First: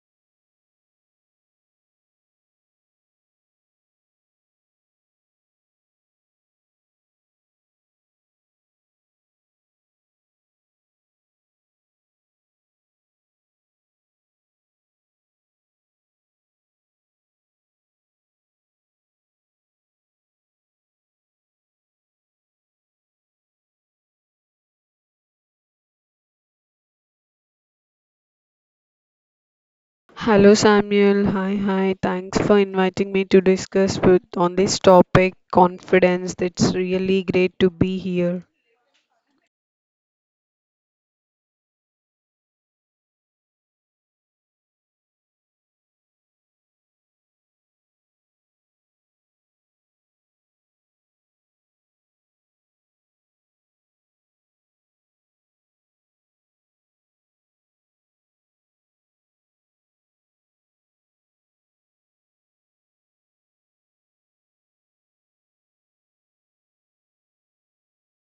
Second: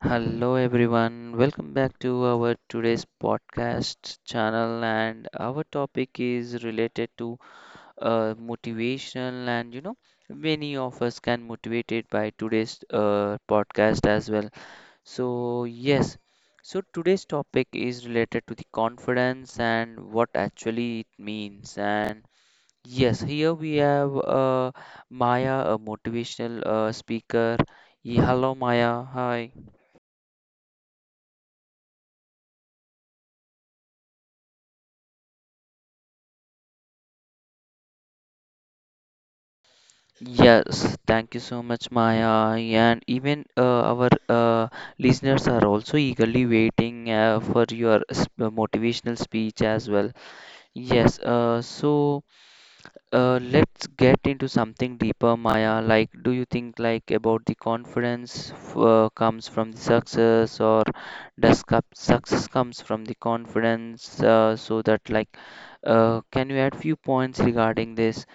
Hello everyone, welcome back to our today's podcast channel and our topic is related to motivational and many of us can motivated by today's podcast as well. So yes, so today's topic is related to the confidence and what actually it means and yes, here we have Maya, a motivational speaker. Yeah, hello Maya, hi. Hello Samuel. Hi, hi. Thanks for inviting me to discuss with on this topic, confidence. It's really great to be here. Yes, thank you so much, Maya. And even our listeners are also eagerly waiting for your motivational speech as well. Yes, uh, so let's get into something deeper, Maya. Like, do you think like about the confidence comes from the success, or does cup success comes from the confidence? So that like, can you add few points regarding this?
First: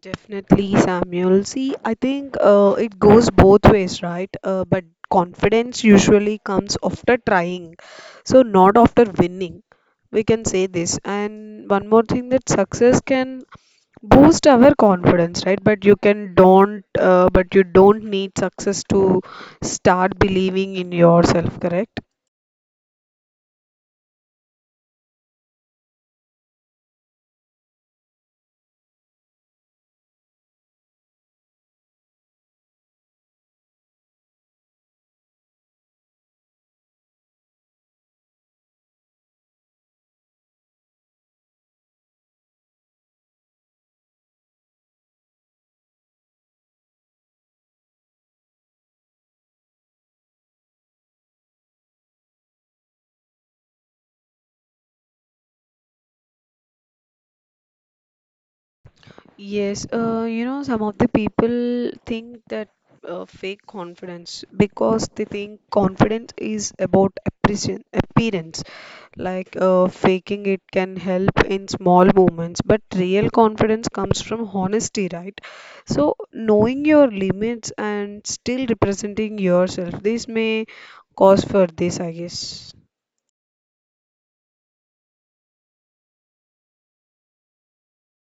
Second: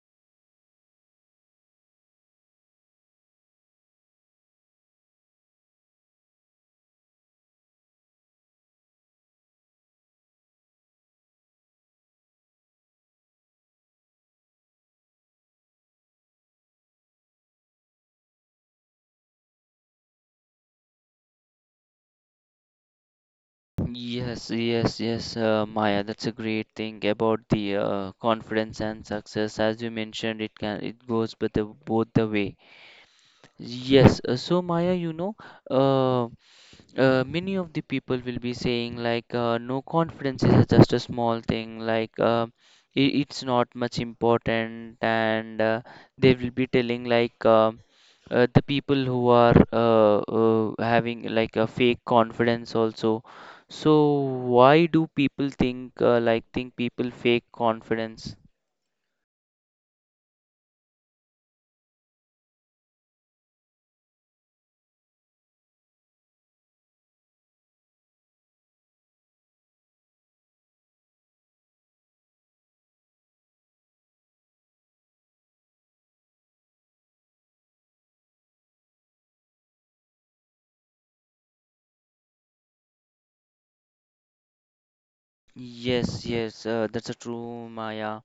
Definitely, Samuel. See, I think it goes both ways, right? But confidence usually comes after trying, so not after winning. We can say this. And one more thing that success can boost our confidence, right, but you don't need success to start believing in yourself, correct. Yes, Maya, that's a great thing about the confidence and success. As you mentioned, it goes but the, both the way. Yes. So Maya, you know, uh, many of the people will be saying like no confidence is just a small thing like it's not much important and they will be telling like the people who are having like a fake confidence also, so why do people think people fake confidence? Yes, you know, some of the people think that fake confidence, because they think confidence is about appreciation, appearance, like, faking it can help in small moments, but real confidence comes from honesty, right? So knowing your limits and still representing yourself, this may cause for this, I guess. Yes, that's a true Maya.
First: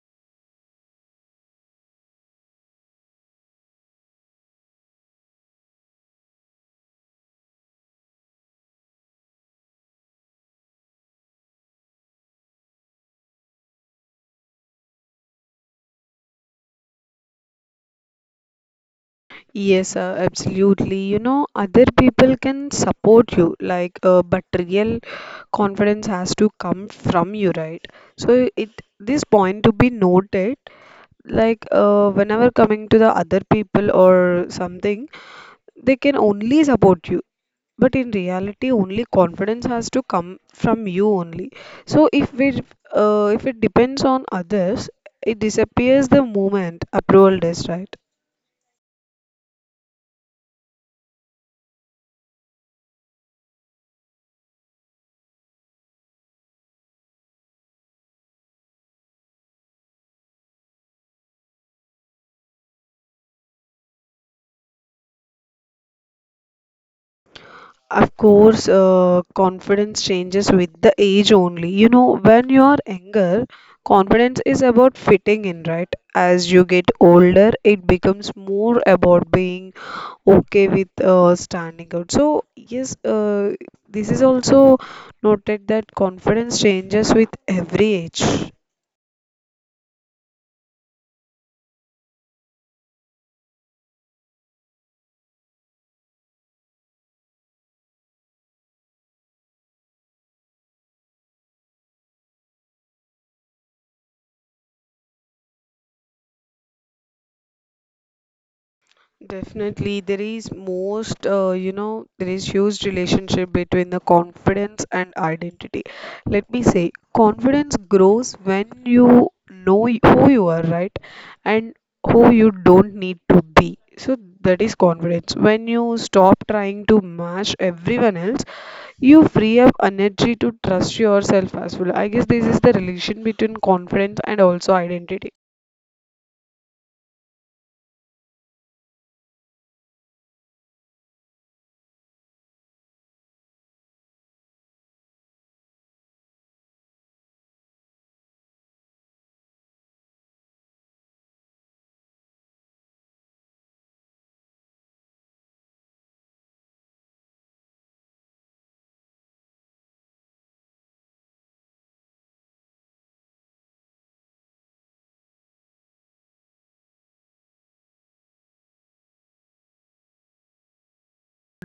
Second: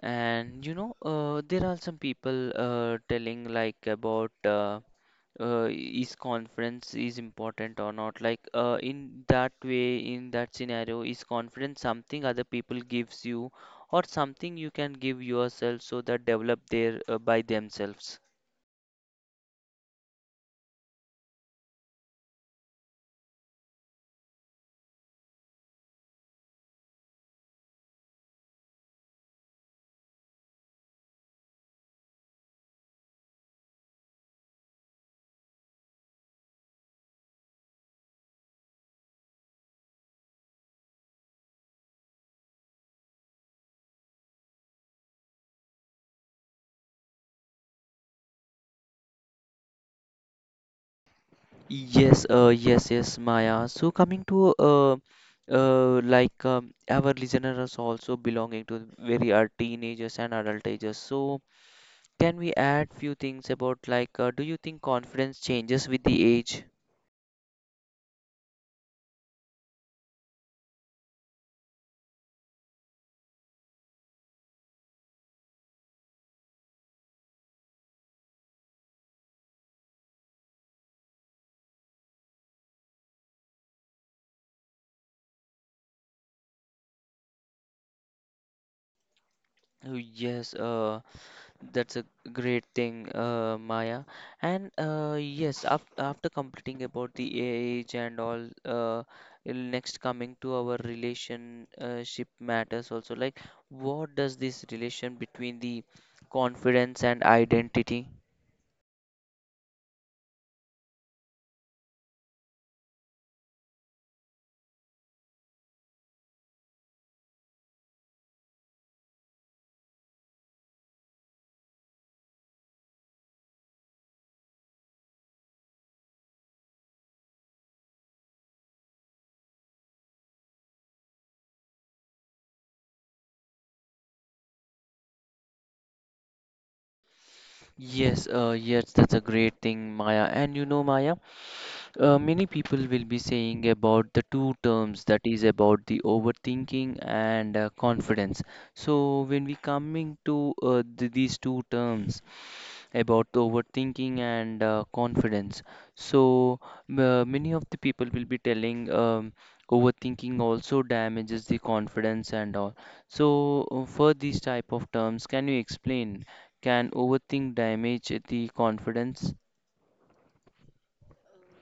And you know, there are some people telling like about is conference is important or not, like in that way, in that scenario, is conference something other people gives you or something you can give yourself, so that develop there by themselves? Yes, absolutely. You know, other people can support you, like, but real confidence has to come from you, right? So it this point to be noted, like, whenever coming to the other people or something, they can only support you, but in reality only confidence has to come from you only. So if it depends on others, it disappears the moment approval does, right? Yes, Maya, so coming to our listeners also belonging to very are teenagers and adult ages, so can we add few things about, like, do you think confidence changes with the age? Of course, confidence changes with the age only. You know, when you are younger, confidence is about fitting in, right? As you get older, it becomes more about being okay with standing out. So, yes, this is also noted that confidence changes with every age. Oh, yes uh, That's a great thing, Maya. And yes, af after completing about the AI age and all, it'll next coming to our relationship matters also. Like, what does this relation between the confidence and identity? Definitely, you know, there is huge relationship between the confidence and identity. Let me say, confidence grows when you know who you are, right? And who you don't need to be. So that is confidence. When you stop trying to match everyone else, you free up energy to trust yourself as well. I guess this is the relation between confidence and also identity. Yes, that's a great thing, Maya. And you know, Maya. Many people will be saying about the two terms, that is about the overthinking and confidence. So when we coming to these two terms about the overthinking and confidence, so many of the people will be telling overthinking also damages the confidence and all. So for these type of terms, can you explain? Can overthink damage the confidence?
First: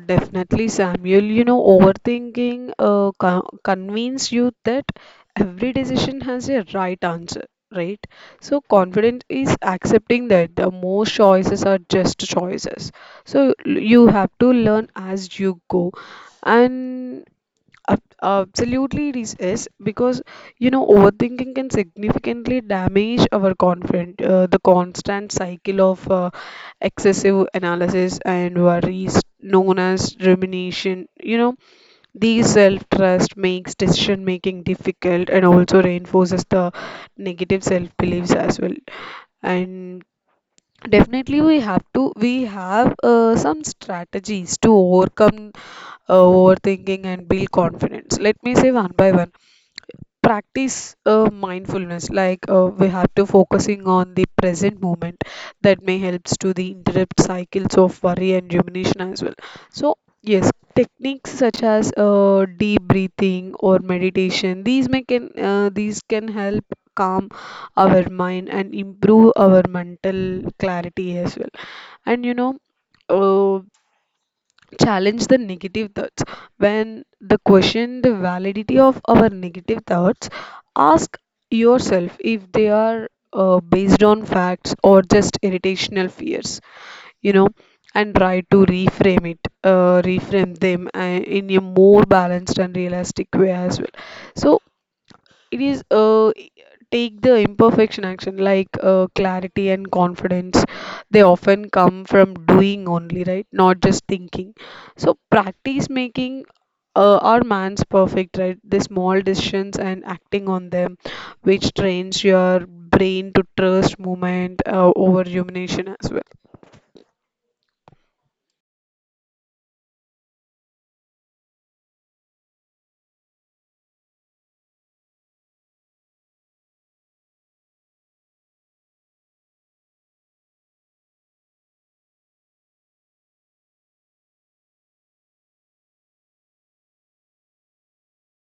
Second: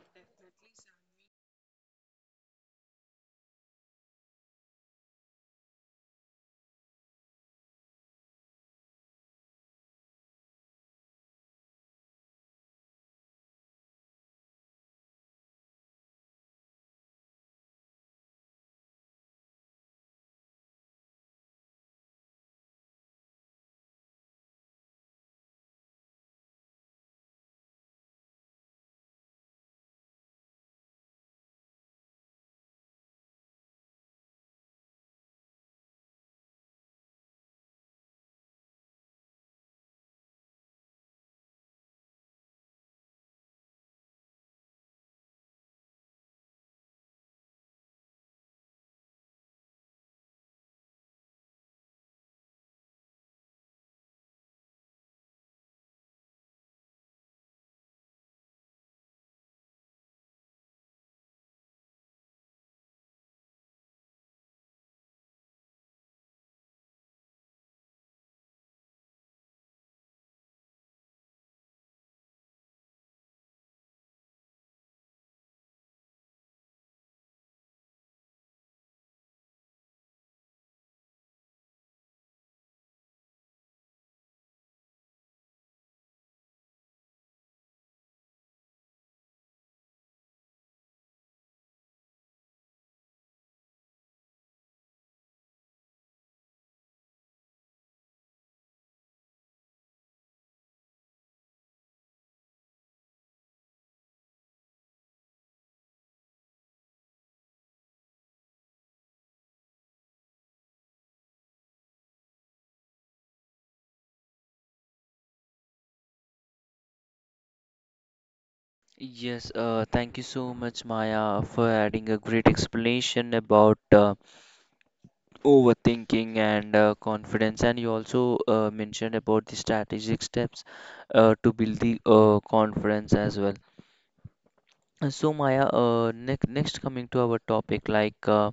Definitely, Samuel. You know, overthinking convince you that every decision has a right answer, right? So, confidence is accepting that the most choices are just choices. So, you have to learn as you go, and absolutely, it is because, you know, overthinking can significantly damage our confidence. The constant cycle of excessive analysis and worries, known as rumination, you know, these self-trust makes decision making difficult and also reinforces the negative self-beliefs as well. And definitely, we have some strategies to overcome overthinking and build confidence. Let me say one by one. Practice mindfulness, like, we have to focusing on the present moment. That may helps to the interrupt cycles of worry and rumination as well. So yes, techniques such as deep breathing or meditation. These may can these can help calm our mind and improve our mental clarity as well. And you know. Uh, challenge the negative thoughts. When the question the validity of our negative thoughts, ask yourself if they are based on facts or just irritational fears, you know, and try to reframe them in a more balanced and realistic way as well. So it is take the imperfection action, like, clarity and confidence, they often come from doing only, right, not just thinking. So practice making, our man's perfect, right, the small decisions and acting on them, which trains your brain to trust movement over rumination as well. Yes, thank you so much, Maya, for adding a great explanation about overthinking and confidence. And you also mentioned about the strategic steps to build the confidence as well. And so, Maya, next coming to our topic, like,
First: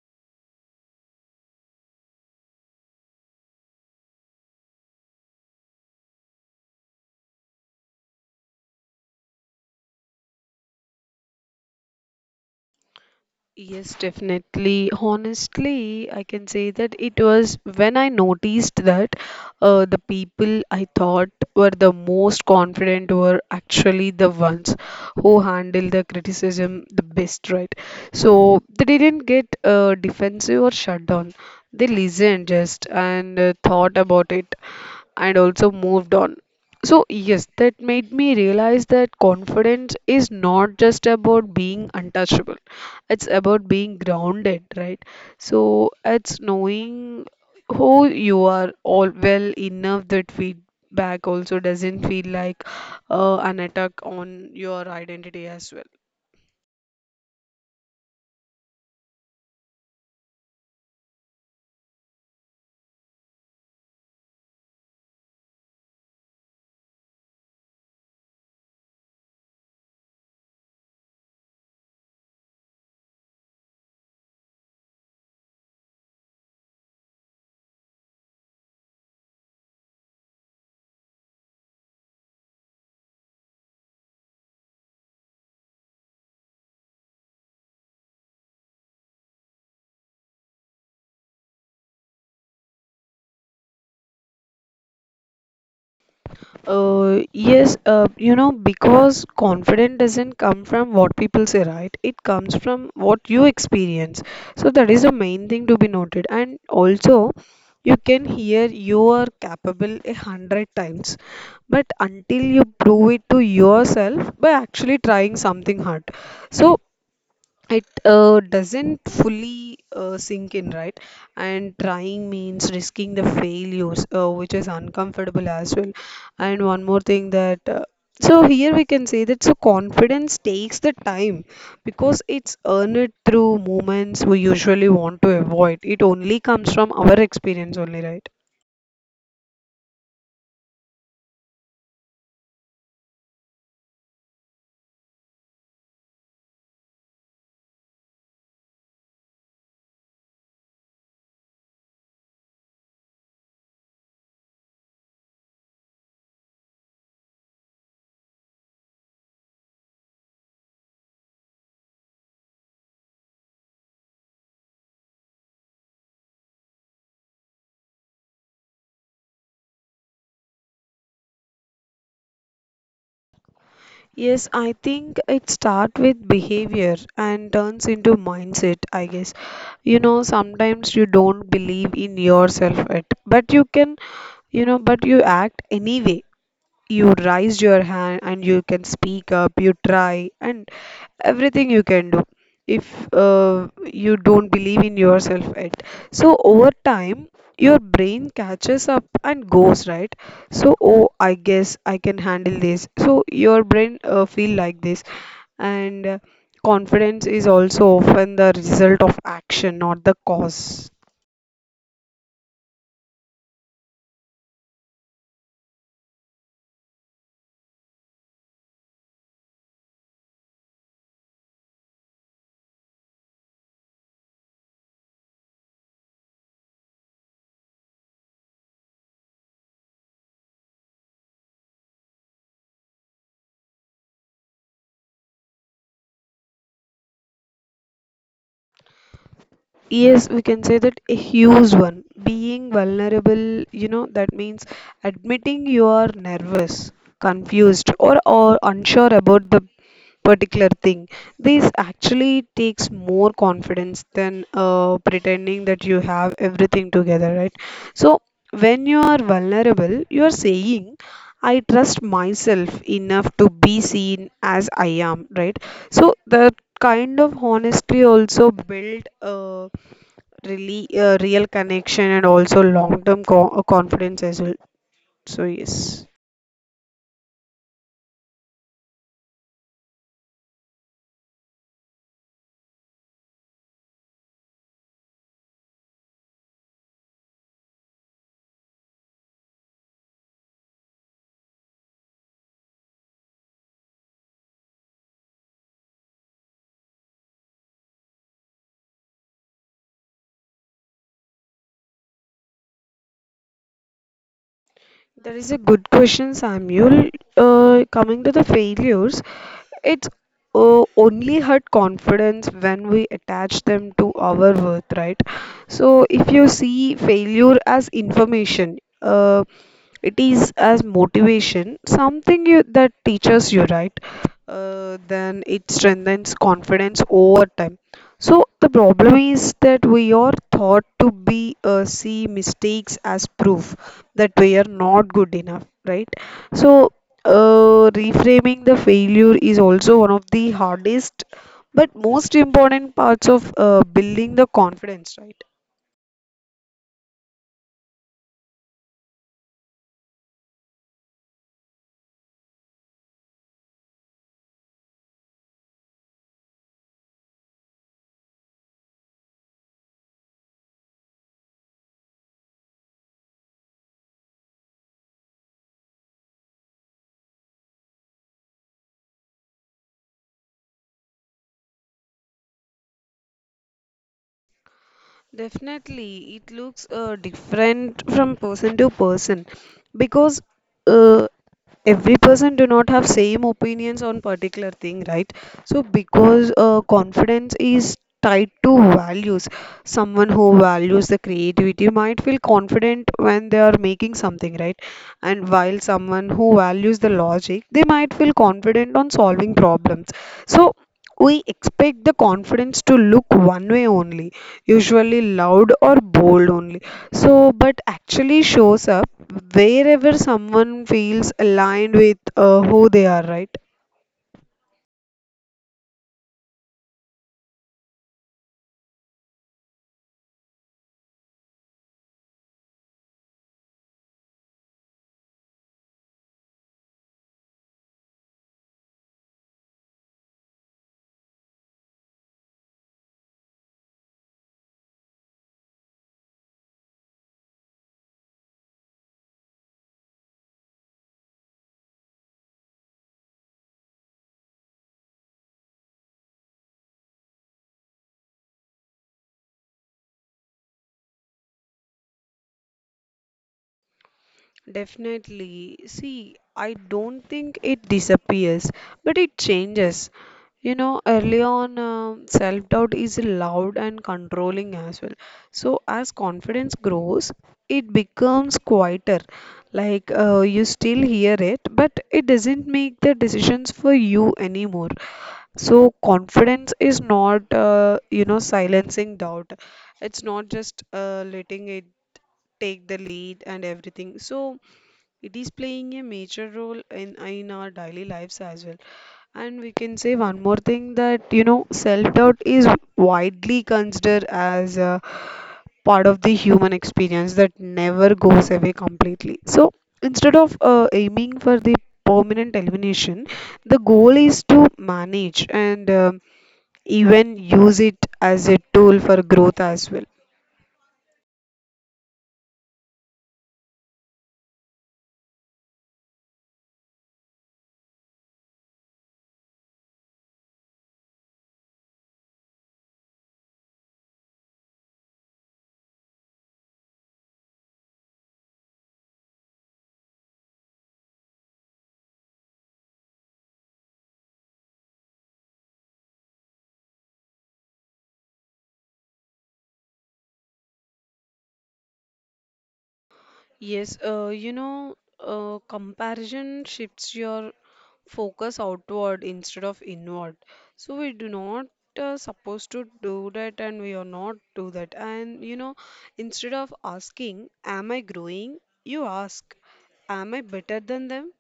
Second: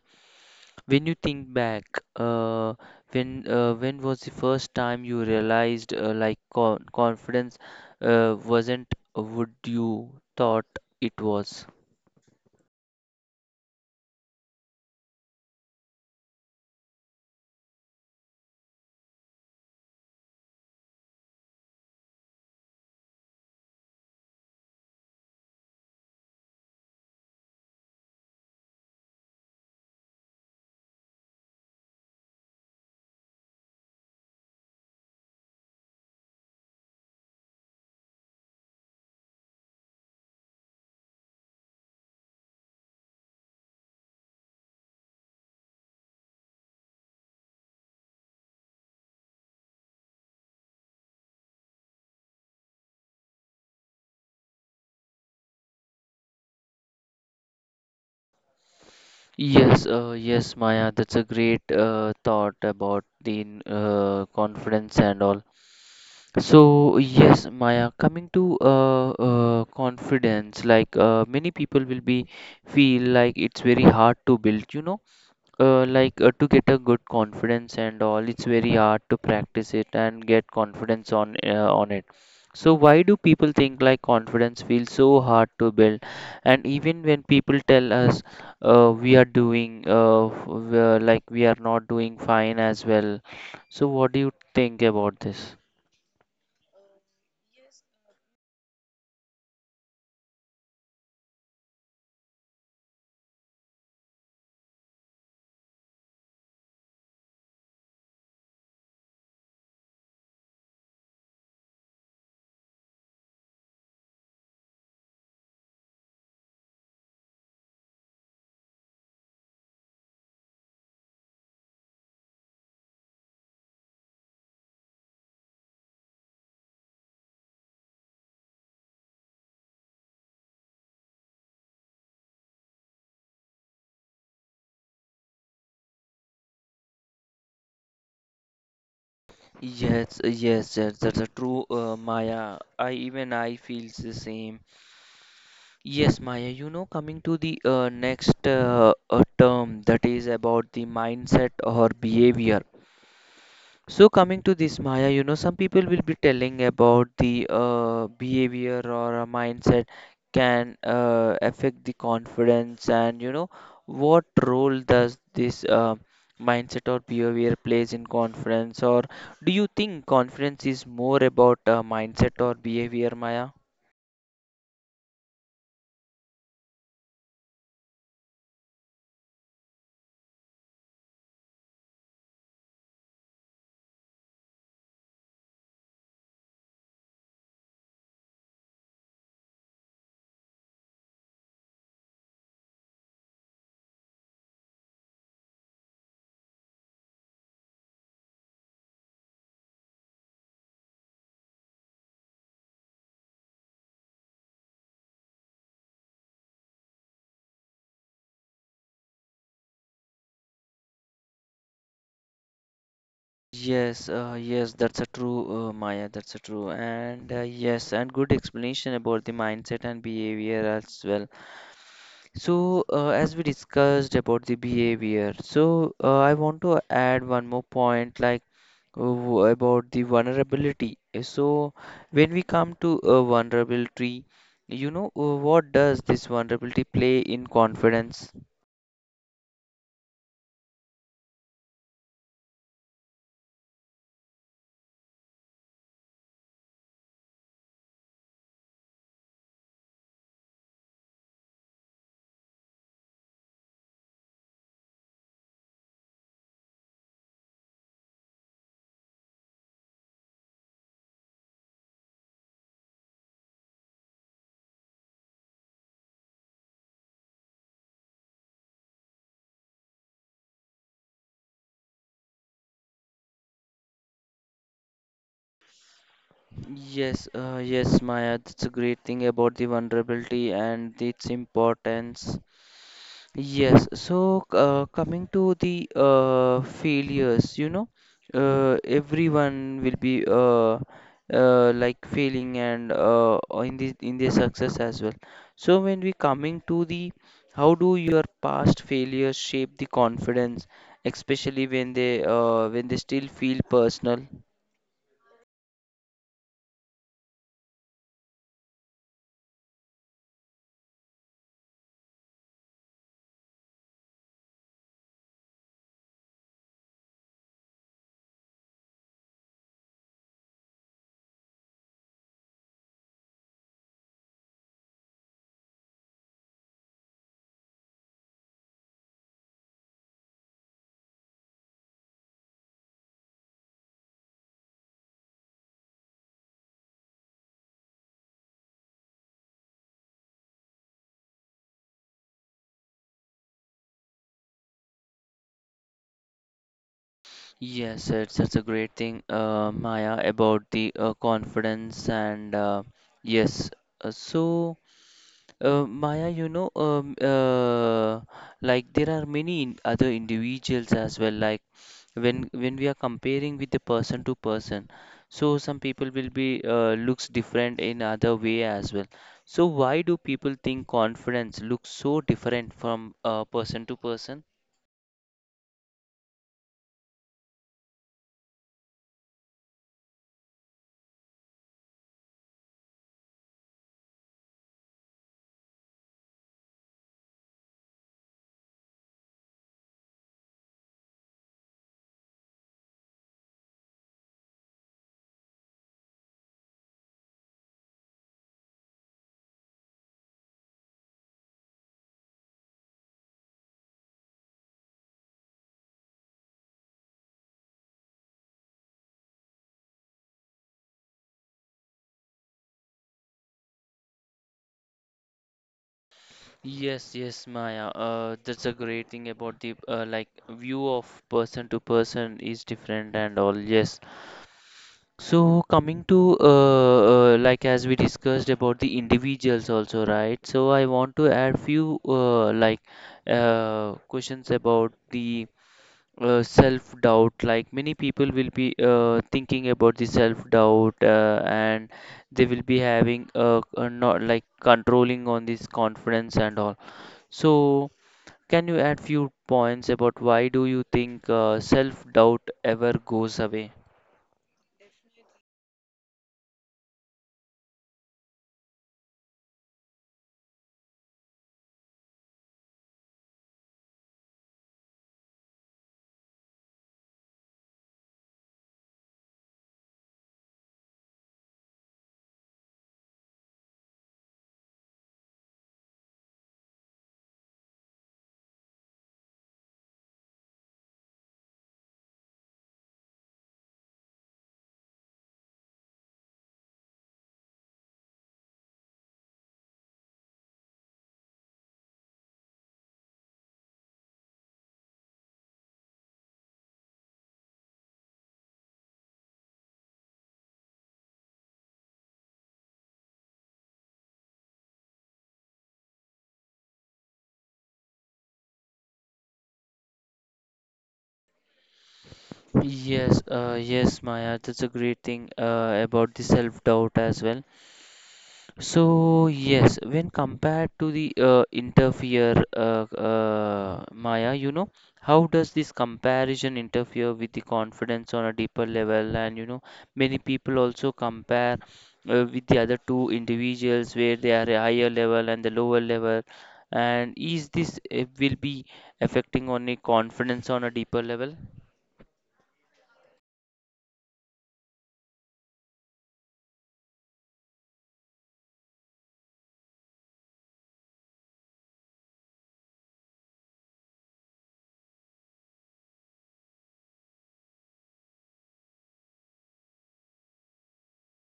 when you think back, uh, when was the first time you realized confidence wasn't what you thought it was? Yes, definitely. Honestly, I can say that it was when I noticed that the people I thought were the most confident were actually the ones who handle the criticism the best, right? So they didn't get defensive or shut down. They listened just and thought about it and also moved on. So, yes, that made me realize that confidence is not just about being untouchable, it's about being grounded, right? So, it's knowing who you are all well enough that feedback also doesn't feel like an attack on your identity as well. Yes, Maya, that's a great thought about the confidence and all. So, yes, Maya, coming to confidence, like, many people will be feel like it's very hard to build, you know, to get a good confidence and all, it's very hard to practice it and get confidence on it, so why do people think like confidence feels so hard to build, and even when people tell us we are doing like we are not doing fine as well, so what do you think about this? Yes, you know, because confidence doesn't come from what people say, right? It comes from what you experience. So that is the main thing to be noted. And also, you can hear you are capable a hundred times, but until you prove it to yourself by actually trying something hard. So it doesn't fully sink in, right? And trying means risking the failures, which is uncomfortable as well. And one more thing that, so here we can say that, so confidence takes the time because it's earned through moments we usually want to avoid. It only comes from our experience only, right? Yes, That's a true, Maya. I, even I feels the same. Yes, Maya, you know, coming to the next term, that is about the mindset or behavior. So, coming to this, Maya, you know, some people will be telling about the behavior or a mindset, can affect the confidence, and you know, what role does this mindset or behavior plays in confidence, or do you think confidence is more about mindset or behavior, Maya? Yes, I think it starts with behavior and turns into mindset, I guess. You know, sometimes you don't believe in yourself at, but you can, you know, but you act anyway, you raised your hand and you can speak up, you try and everything you can do, if you don't believe in yourself yet. So over time your brain catches up and goes, right, so, oh, I guess I can handle this, so your brain feel like this. And confidence is also often the result of action, not the cause. Yes, that's a true, Maya. That's a true, and yes, and good explanation about the mindset and behavior as well. So, as we discussed about the behavior, so I want to add one more point, like, about the vulnerability. So, when we come to a vulnerability, you know, what does this vulnerability play in confidence? Yes, we can say that a huge one. Being vulnerable, you know, that means admitting you are nervous, confused, or unsure about the particular thing. This actually takes more confidence than pretending that you have everything together, right? So, when you are vulnerable, you are saying, I trust myself enough to be seen as I am, right? So, the kind of honesty also build, real connection and also long term confidence as well. So yes, Yes, Maya, that's a great thing about the vulnerability and its importance. Yes, so coming to the failures, you know, everyone will be like failing and or in the in their success as well. So when we coming to the how do your past failures shape the confidence, especially when they still feel personal? that is a good question, Samuel. Uh, coming to the failures, it's only hurt confidence when we attach them to our worth, right? So if you see failure as information, it is as motivation, something you, that teaches you, right? Then it strengthens confidence over time. So the problem is that we are thought to be see mistakes as proof that we are not good enough, right? So, reframing the failure is also one of the hardest but most important parts of building the confidence, right? Yes, it's such a great thing, Maya, about the confidence and yes. Uh, so, Maya, you know, like there are many in other individuals as well. Like, when we are comparing with the person to person, so some people will be looks different in other way as well. So, why do people think confidence looks so different from person to person? Definitely, it looks different from person to person, because uh, every person do not have same opinions on particular thing, right? So because confidence is tied to values, someone who values the creativity might feel confident when they are making something, right? And while someone who values the logic, they might feel confident on solving problems. So we expect the confidence to look one way only, usually loud or bold only. So but actually shows up wherever someone feels aligned with who they are, right? Yes, yes, Maya. That's a great thing about the, like, view of person to person is different and all. Yes. So coming to like, as we discussed about the individuals also, right? So I want to add few, questions about the self-doubt. Like, many people will be thinking about the self-doubt, and they will be having not like controlling on this confidence and all. So, can you add few points about why do you think self-doubt ever goes away? Definitely. See, I don't think it disappears, but it changes. You know, early on, self-doubt is loud and controlling as well. So, as confidence grows, it becomes quieter. Like, you still hear it, but it doesn't make the decisions for you anymore. So confidence is not, you know, silencing doubt. It's not just letting it take the lead and everything. So it is playing a major role in our daily lives as well. And we can say one more thing that, you know, self-doubt is widely considered as a part of the human experience that never goes away completely. So instead of aiming for the permanent elimination, the goal is to manage and, um, even use it as a tool for growth as well. Yes, Maya, that's a great thing about the self-doubt as well. So yes, when compared to the Maya, you know, how does this comparison interfere with the confidence on a deeper level? And you know, many people also compare with the other two individuals where they are a higher level and the lower level. And is this will be affecting on a confidence on a deeper level? Yes, you know, comparison shifts your focus outward instead of inward. So we do not supposed to do that, and we are not do that. And you know, instead of asking, "Am I growing?" you ask, "Am I better than them?"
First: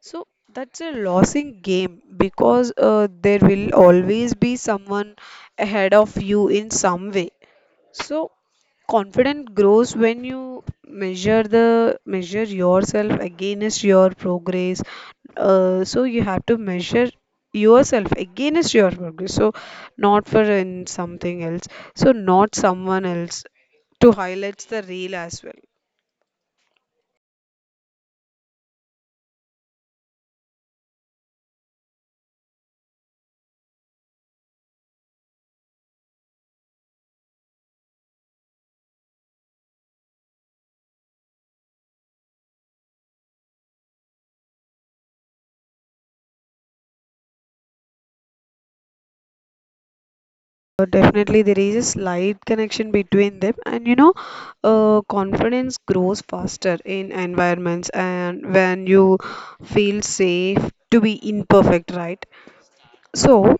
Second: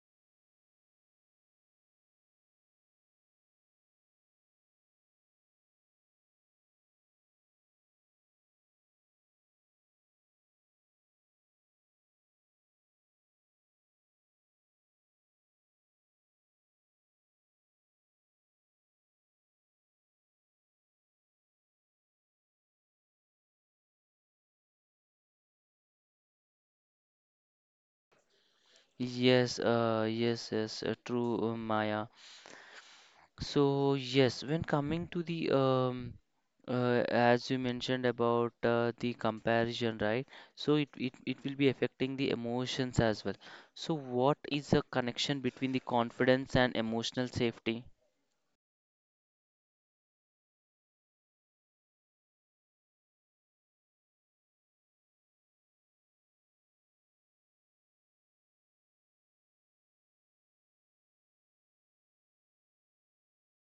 So that's a losing game, because there will always be someone ahead of you in some way. So confidence grows when you measure yourself against your progress. So you have to measure yourself against your progress. So not for in something else. So not someone else to highlight the real as well. Yes, true, Maya. So yes, when coming to the as you mentioned about the comparison, right? So it will be affecting the emotions as well. So what is the connection between the confidence and emotional safety? Definitely there is a slight connection between them, and you know, confidence grows faster in environments, and when you feel safe to be imperfect, right? So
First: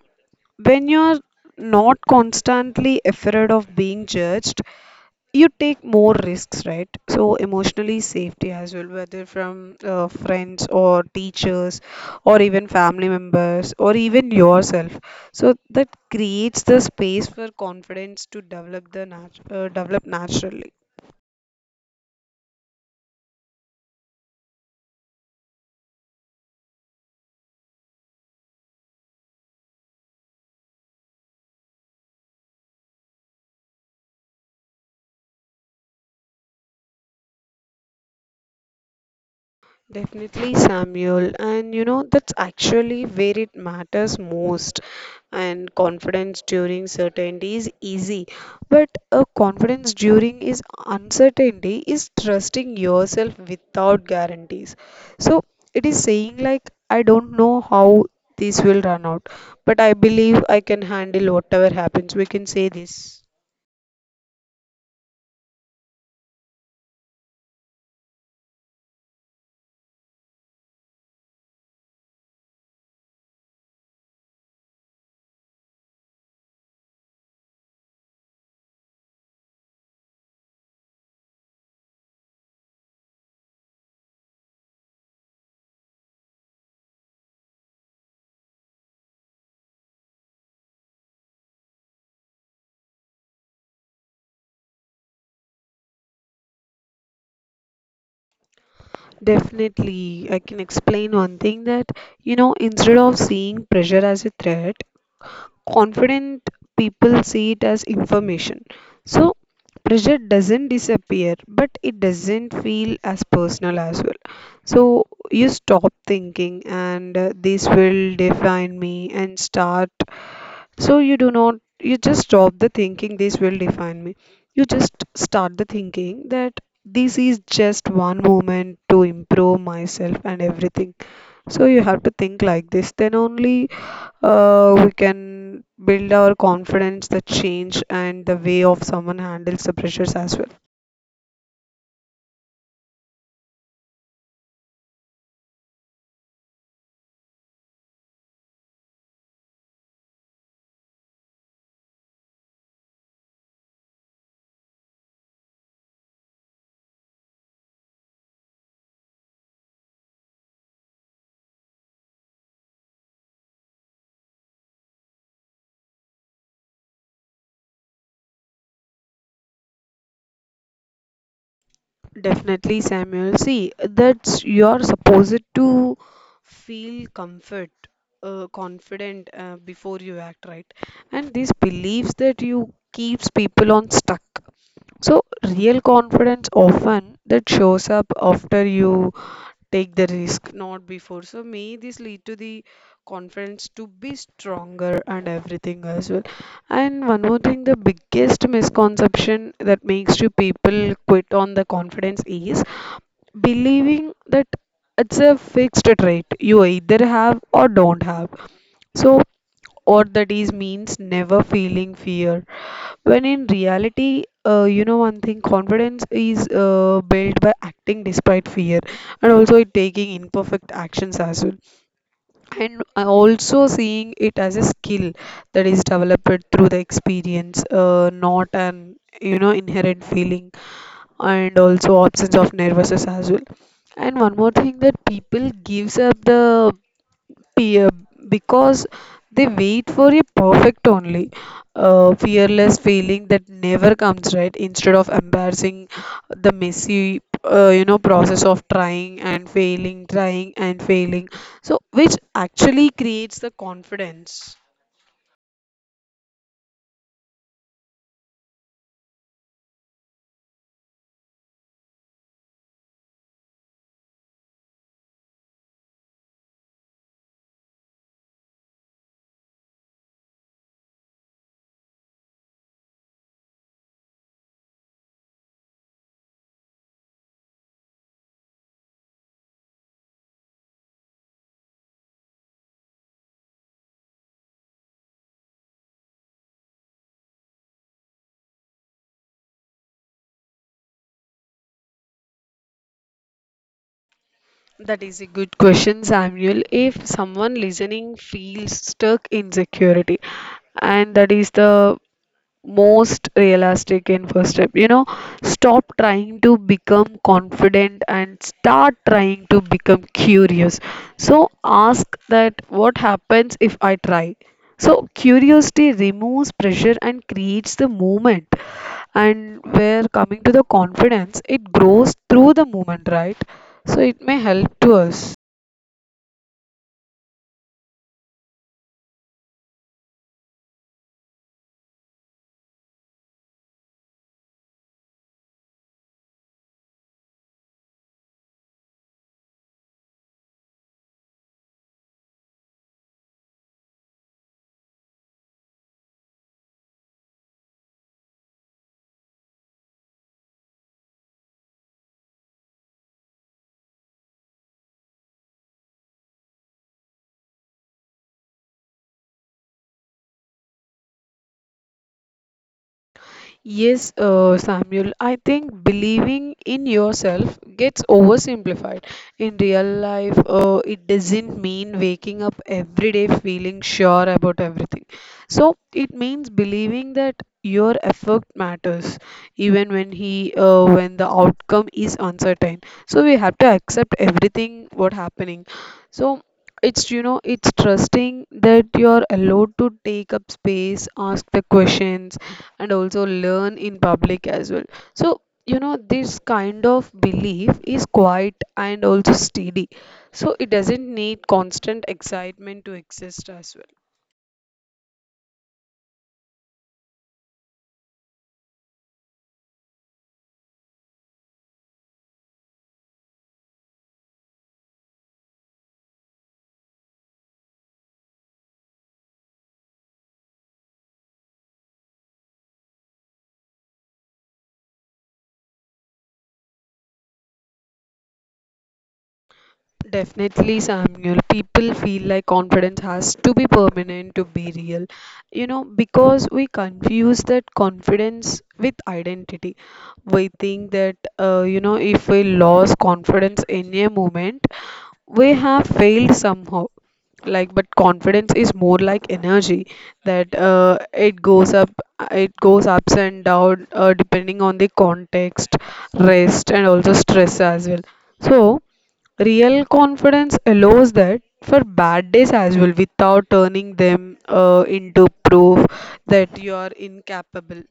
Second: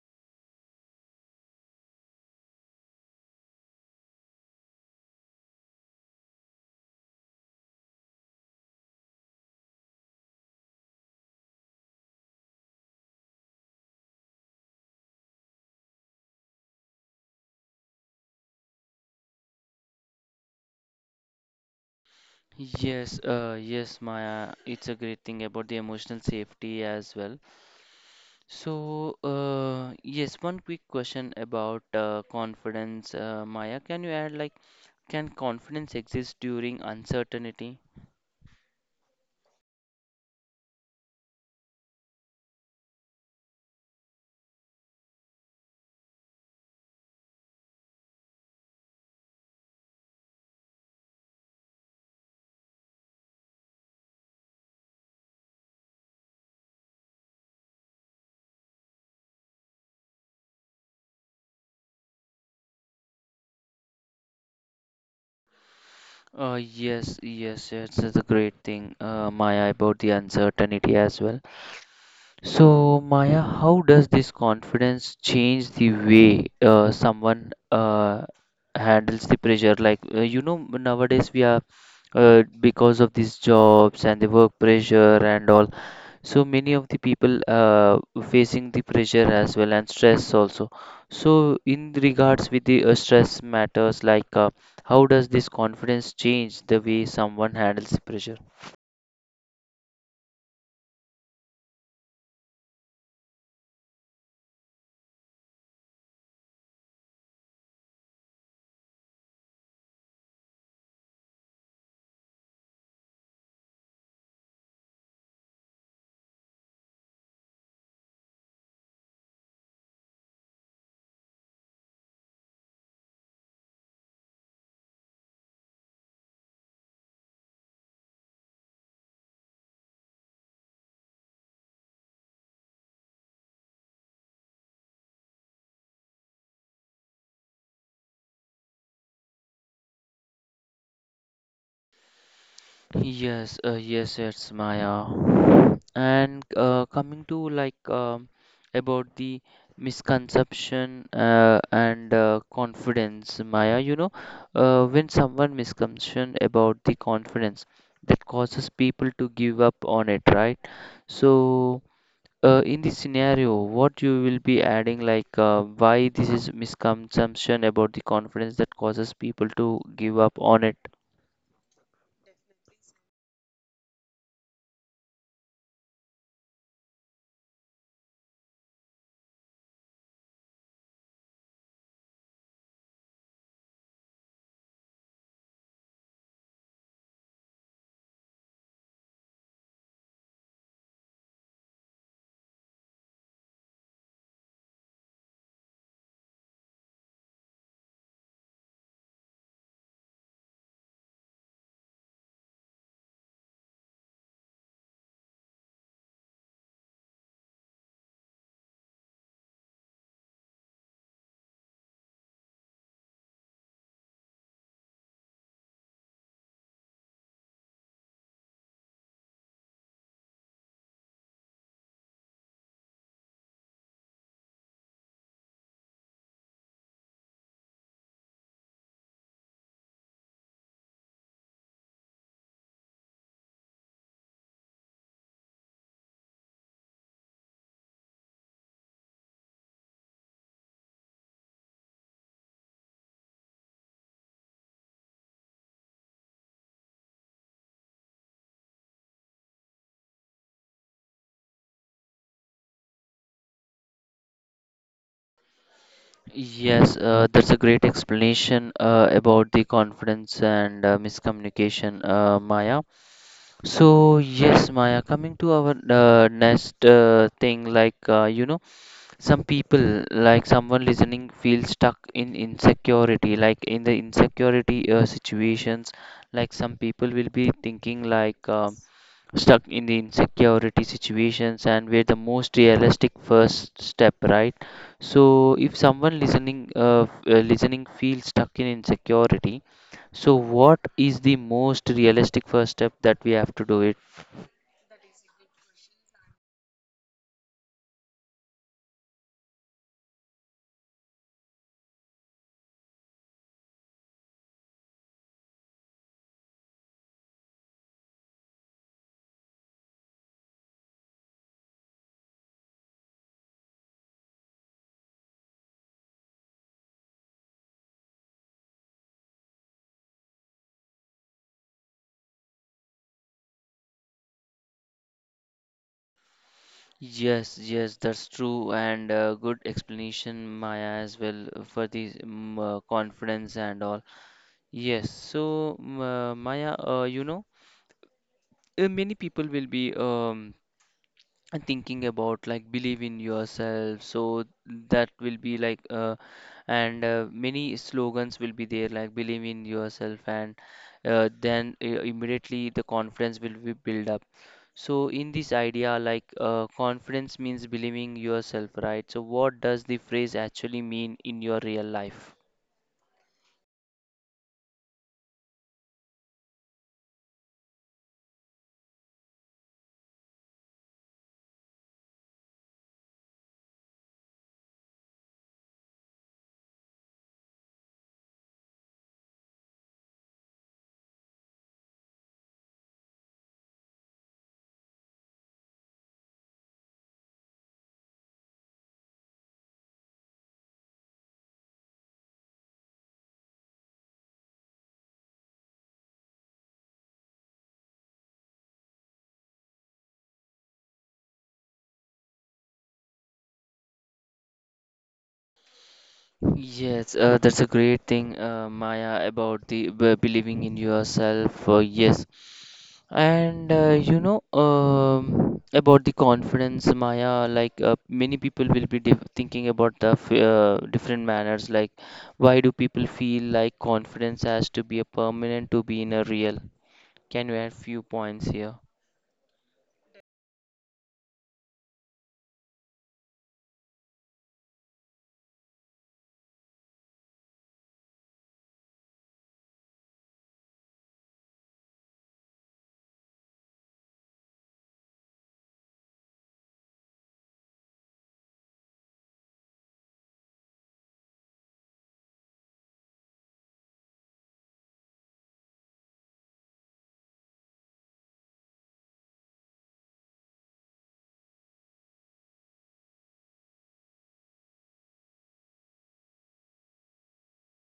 when you're not constantly afraid of being judged, you take more risks, right? So emotionally safety as well, whether from friends or teachers or even family members or even yourself. So that creates the space for confidence to develop naturally. Yes, Maya, it's a great thing about the emotional safety as well. So, yes, one quick question about confidence, Maya. Can you add, like, can confidence exist during uncertainty? Definitely, Samuel. And you know, that's actually where it matters most. And confidence during certainty is easy, but a confidence during is uncertainty is trusting yourself without guarantees. So it is saying, like, I don't know how this will run out, but I believe I can handle whatever happens. We can say this. Yes, it's a great thing, Maya, about the uncertainty as well. So, Maya, how does this confidence change the way someone handles the pressure? Like, you know, nowadays we are because of these jobs and the work pressure and all, so many of the people facing the pressure as well, and stress also, so in regards with the stress matters, like, how does this confidence change the way someone handles pressure? Definitely, I can explain one thing that, you know, instead of seeing pressure as a threat, confident people see it as information. So pressure doesn't disappear, but it doesn't feel as personal as well. So you stop thinking, and this will define me, and start. So you do not, you just stop the thinking, this will define me. You just start the thinking that this is just one moment to improve myself and everything. So you have to think like this, then only we can build our confidence, the change, and the way of someone handles the pressures as well. Yes, it's Maya. And coming to, like, about the misconception and confidence, Maya, you know, when someone misconception about the confidence, that causes people to give up on it, right? So, in this scenario, what you will be adding, like, why this is misconception about the confidence that causes people to give up on it? Definitely, Samuel. See, that's you're supposed to feel comfort, confident before you act, right? And these beliefs that you keeps people on stuck. So real confidence often that shows up after you take the risk, not before, so may this lead to the confidence to be stronger and everything as well. And one more thing, the biggest misconception that makes you people quit on the confidence is believing that it's a fixed trait you either have or don't have. So or that is means never feeling fear, when in reality, you know one thing, confidence is built by acting despite fear, and also it taking imperfect actions as well. And also seeing it as a skill that is developed through the experience, not an inherent feeling and also absence of nervousness as well. And one more thing, that people gives up the peer because they wait for a perfect only fearless feeling that never comes, right, instead of embarrassing the messy process of trying and failing, trying and failing, so which actually creates the confidence. Yes, that's a great explanation about the confidence and miscommunication, Maya. So, yes, Maya, coming to our next thing, like, you know, some people, like someone listening, feel stuck in insecurity, like in the insecurity situations, like some people will be thinking, like, stuck in the insecurity situations and where the most realistic first step, right? So if someone listening listening feels stuck in insecurity, so what is the most realistic first step that we have to do it? That is a good question, Samuel. If someone listening feels stuck in security, and that is the most realistic in first step, you know, stop trying to become confident and start trying to become curious. So ask that, what happens if I try? So curiosity removes pressure and creates the movement. And where coming to the confidence, it grows through the movement, right? So it may help to us. Yes, yes, that's true, and good explanation, Maya, as well for the confidence and all. Yes, so Maya, you know, many people will be and thinking about like believe in yourself, so that will be like and many slogans will be there like believe in yourself, and then immediately the confidence will be build up, so in this idea, like, confidence means believing yourself, right? So what does the phrase actually mean in your real life? Yes, Samuel, I think believing in yourself gets oversimplified. In real life, it doesn't mean waking up every day feeling sure about everything. So it means believing that your effort matters, even when he, when the outcome is uncertain. So we have to accept everything what happening. So it's it's trusting that you're allowed to take up space, ask the questions, and also learn in public as well. So, you know, this kind of belief is quiet and also steady. So, it doesn't need constant excitement to exist as well. Yes, that's a great thing, Maya, about the believing in yourself. Yes. And you know, about the confidence, Maya. Like, many people will be diff thinking about the f different manners. Like, why do people feel like confidence has to be a permanent to be in a real? Can you add few points here? Definitely, Samuel. People feel like confidence has to be permanent to be real. You know, because we confuse that confidence with identity. We think that, you know, if we lose confidence in a moment, we have failed somehow, like, but confidence is more like energy that it goes up, it goes ups and down, depending on the context, rest, and also stress as well. So real confidence allows that for bad days as well without turning them into proof that you are incapable.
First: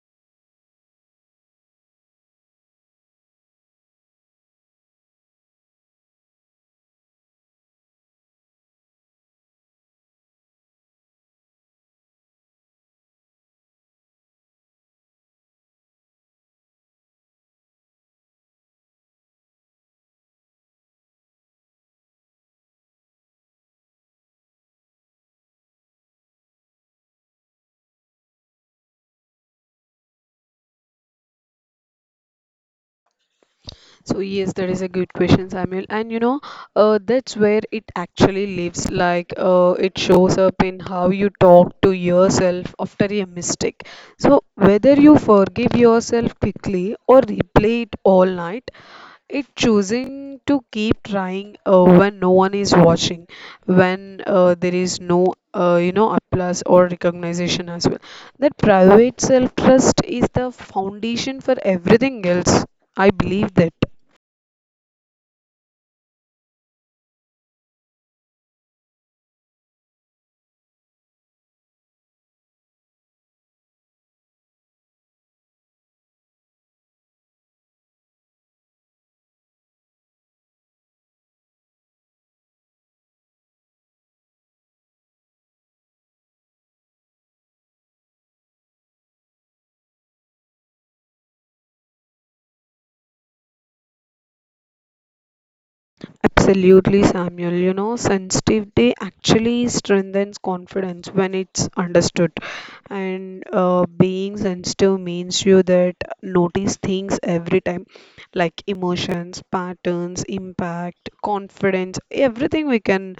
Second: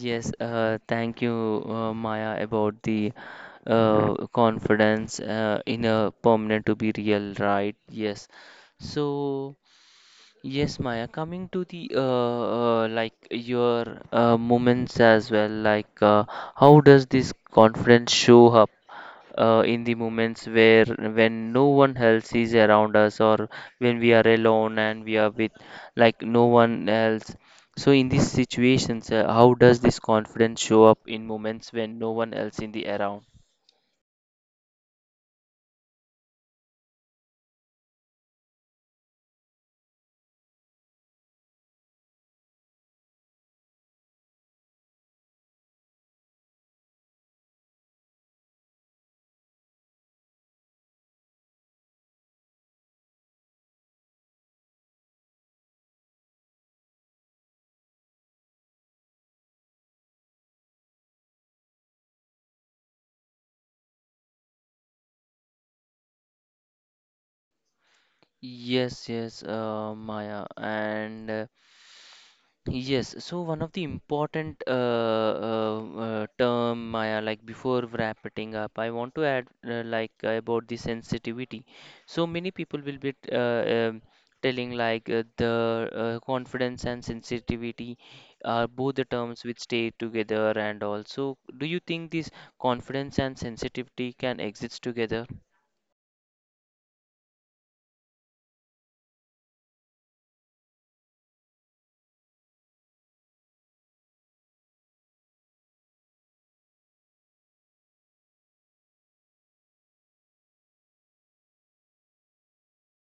Yes. Thank you, Maya, about the confidence in a permanent to be real, right? Yes. So. Yes, Maya, coming to the like your moments as well, like, how does this confidence show up in the moments where when no one else is around us, or when we are alone and we are with like no one else. So in these situations, how does this confidence show up in moments when no one else in the around? So yes, that is a good question, Samuel. And you know, that's where it actually lives. Like it shows up in how you talk to yourself after a mistake. So whether you forgive yourself quickly or replay it all night, it's choosing to keep trying when no one is watching, when there is no applause or recognition as well. That private self trust is the foundation for everything else. I believe that. Yes, yes, Maya, and yes. So one of the important term, Maya, like, before wrapping up, I want to add about the sensitivity. So many people will be telling like the confidence and sensitivity are both the terms which stay together, and also, do you think this confidence and sensitivity can exist together? Absolutely, Samuel. You know, sensitivity actually strengthens confidence when it's understood. And being sensitive means you that notice things every time, like emotions, patterns, impact, confidence, everything we can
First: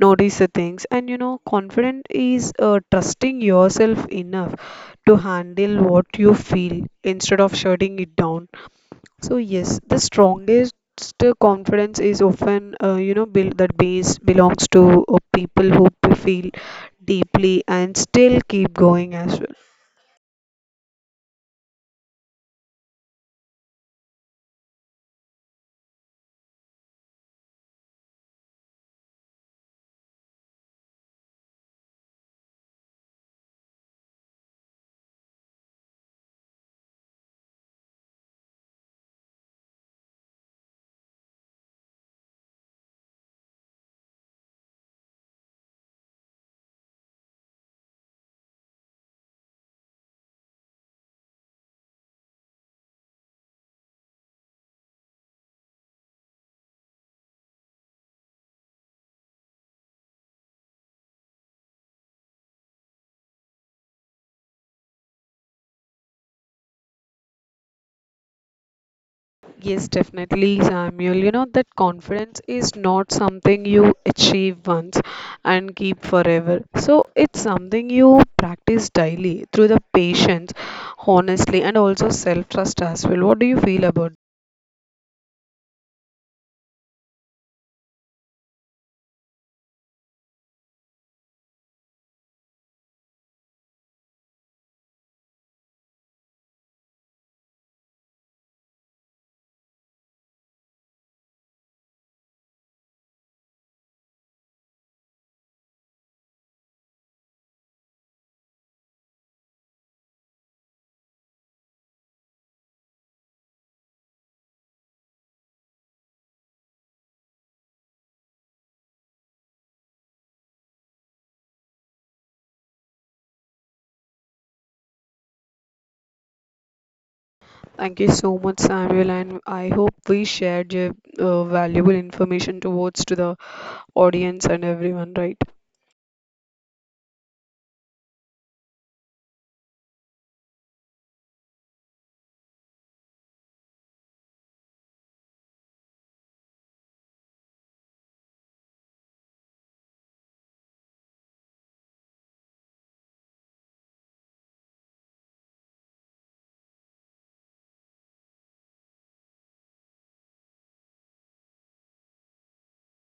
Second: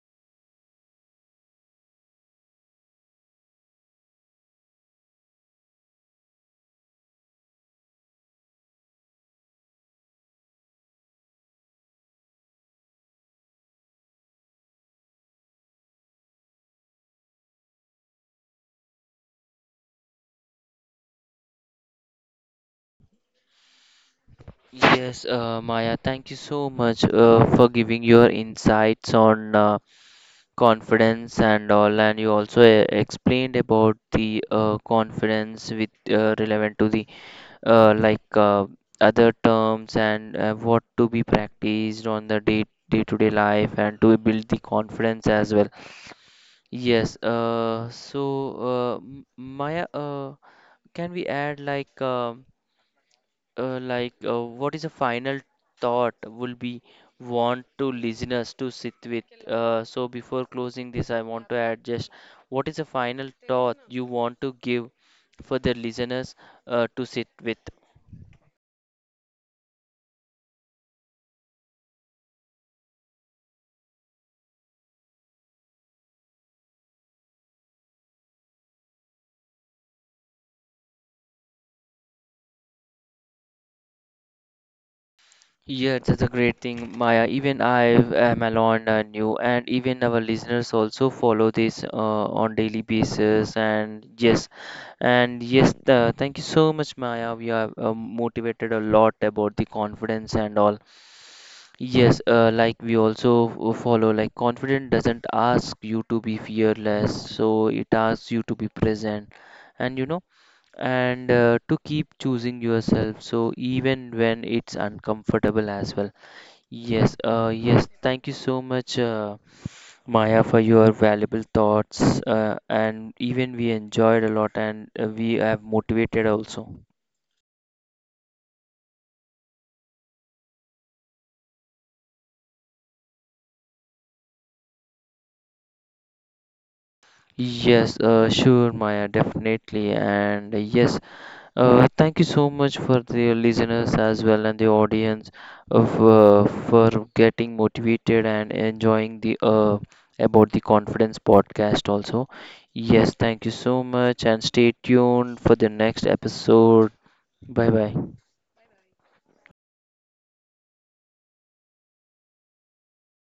notice the things. And you know, confident is trusting yourself enough to handle what you feel instead of shutting it down. So yes, the strongest confidence is often, you know, built that base belongs to people who feel deeply and still keep going as well. Yes, Maya, thank you so much for giving your insights on confidence and all, and you also explained about the confidence with relevant to the uh, like uh, other terms and what to be practiced on the day-to-day life and to build the confidence as well. Yes, Maya, can we add like what is a final thought will be want to listeners to sit with, so before closing this, I want to add just what is a final thought you want to give for the listeners to sit with? Yes, definitely, Samuel. You know that confidence is not something you achieve once and keep forever. So it's something you practice daily through the patience, honestly, and also self-trust as well. What do you feel about? Yeah, that's a great thing, Maya, even I am alone and you, and even our listeners also follow this on daily basis, and yes. And yes, thank you so much, Maya. We are motivated a lot about the confidence and all. Yes, like we also follow, like confidence doesn't ask you to be fearless, so it asks you to be present, and you know, and to keep choosing yourself, so even when it's uncomfortable as well. Yes, thank you so much, Maya, for your valuable thoughts, and even we enjoyed a lot, and we have motivated also. Thank you so much, Samuel, and I hope we shared your valuable information towards to the audience and everyone, right? Yes, sure, Maya, definitely. And yes, thank you so much for the listeners as well and the audience of for getting motivated and enjoying the about the confidence podcast also. Yes, thank you so much, and stay tuned for the next episode. Bye bye.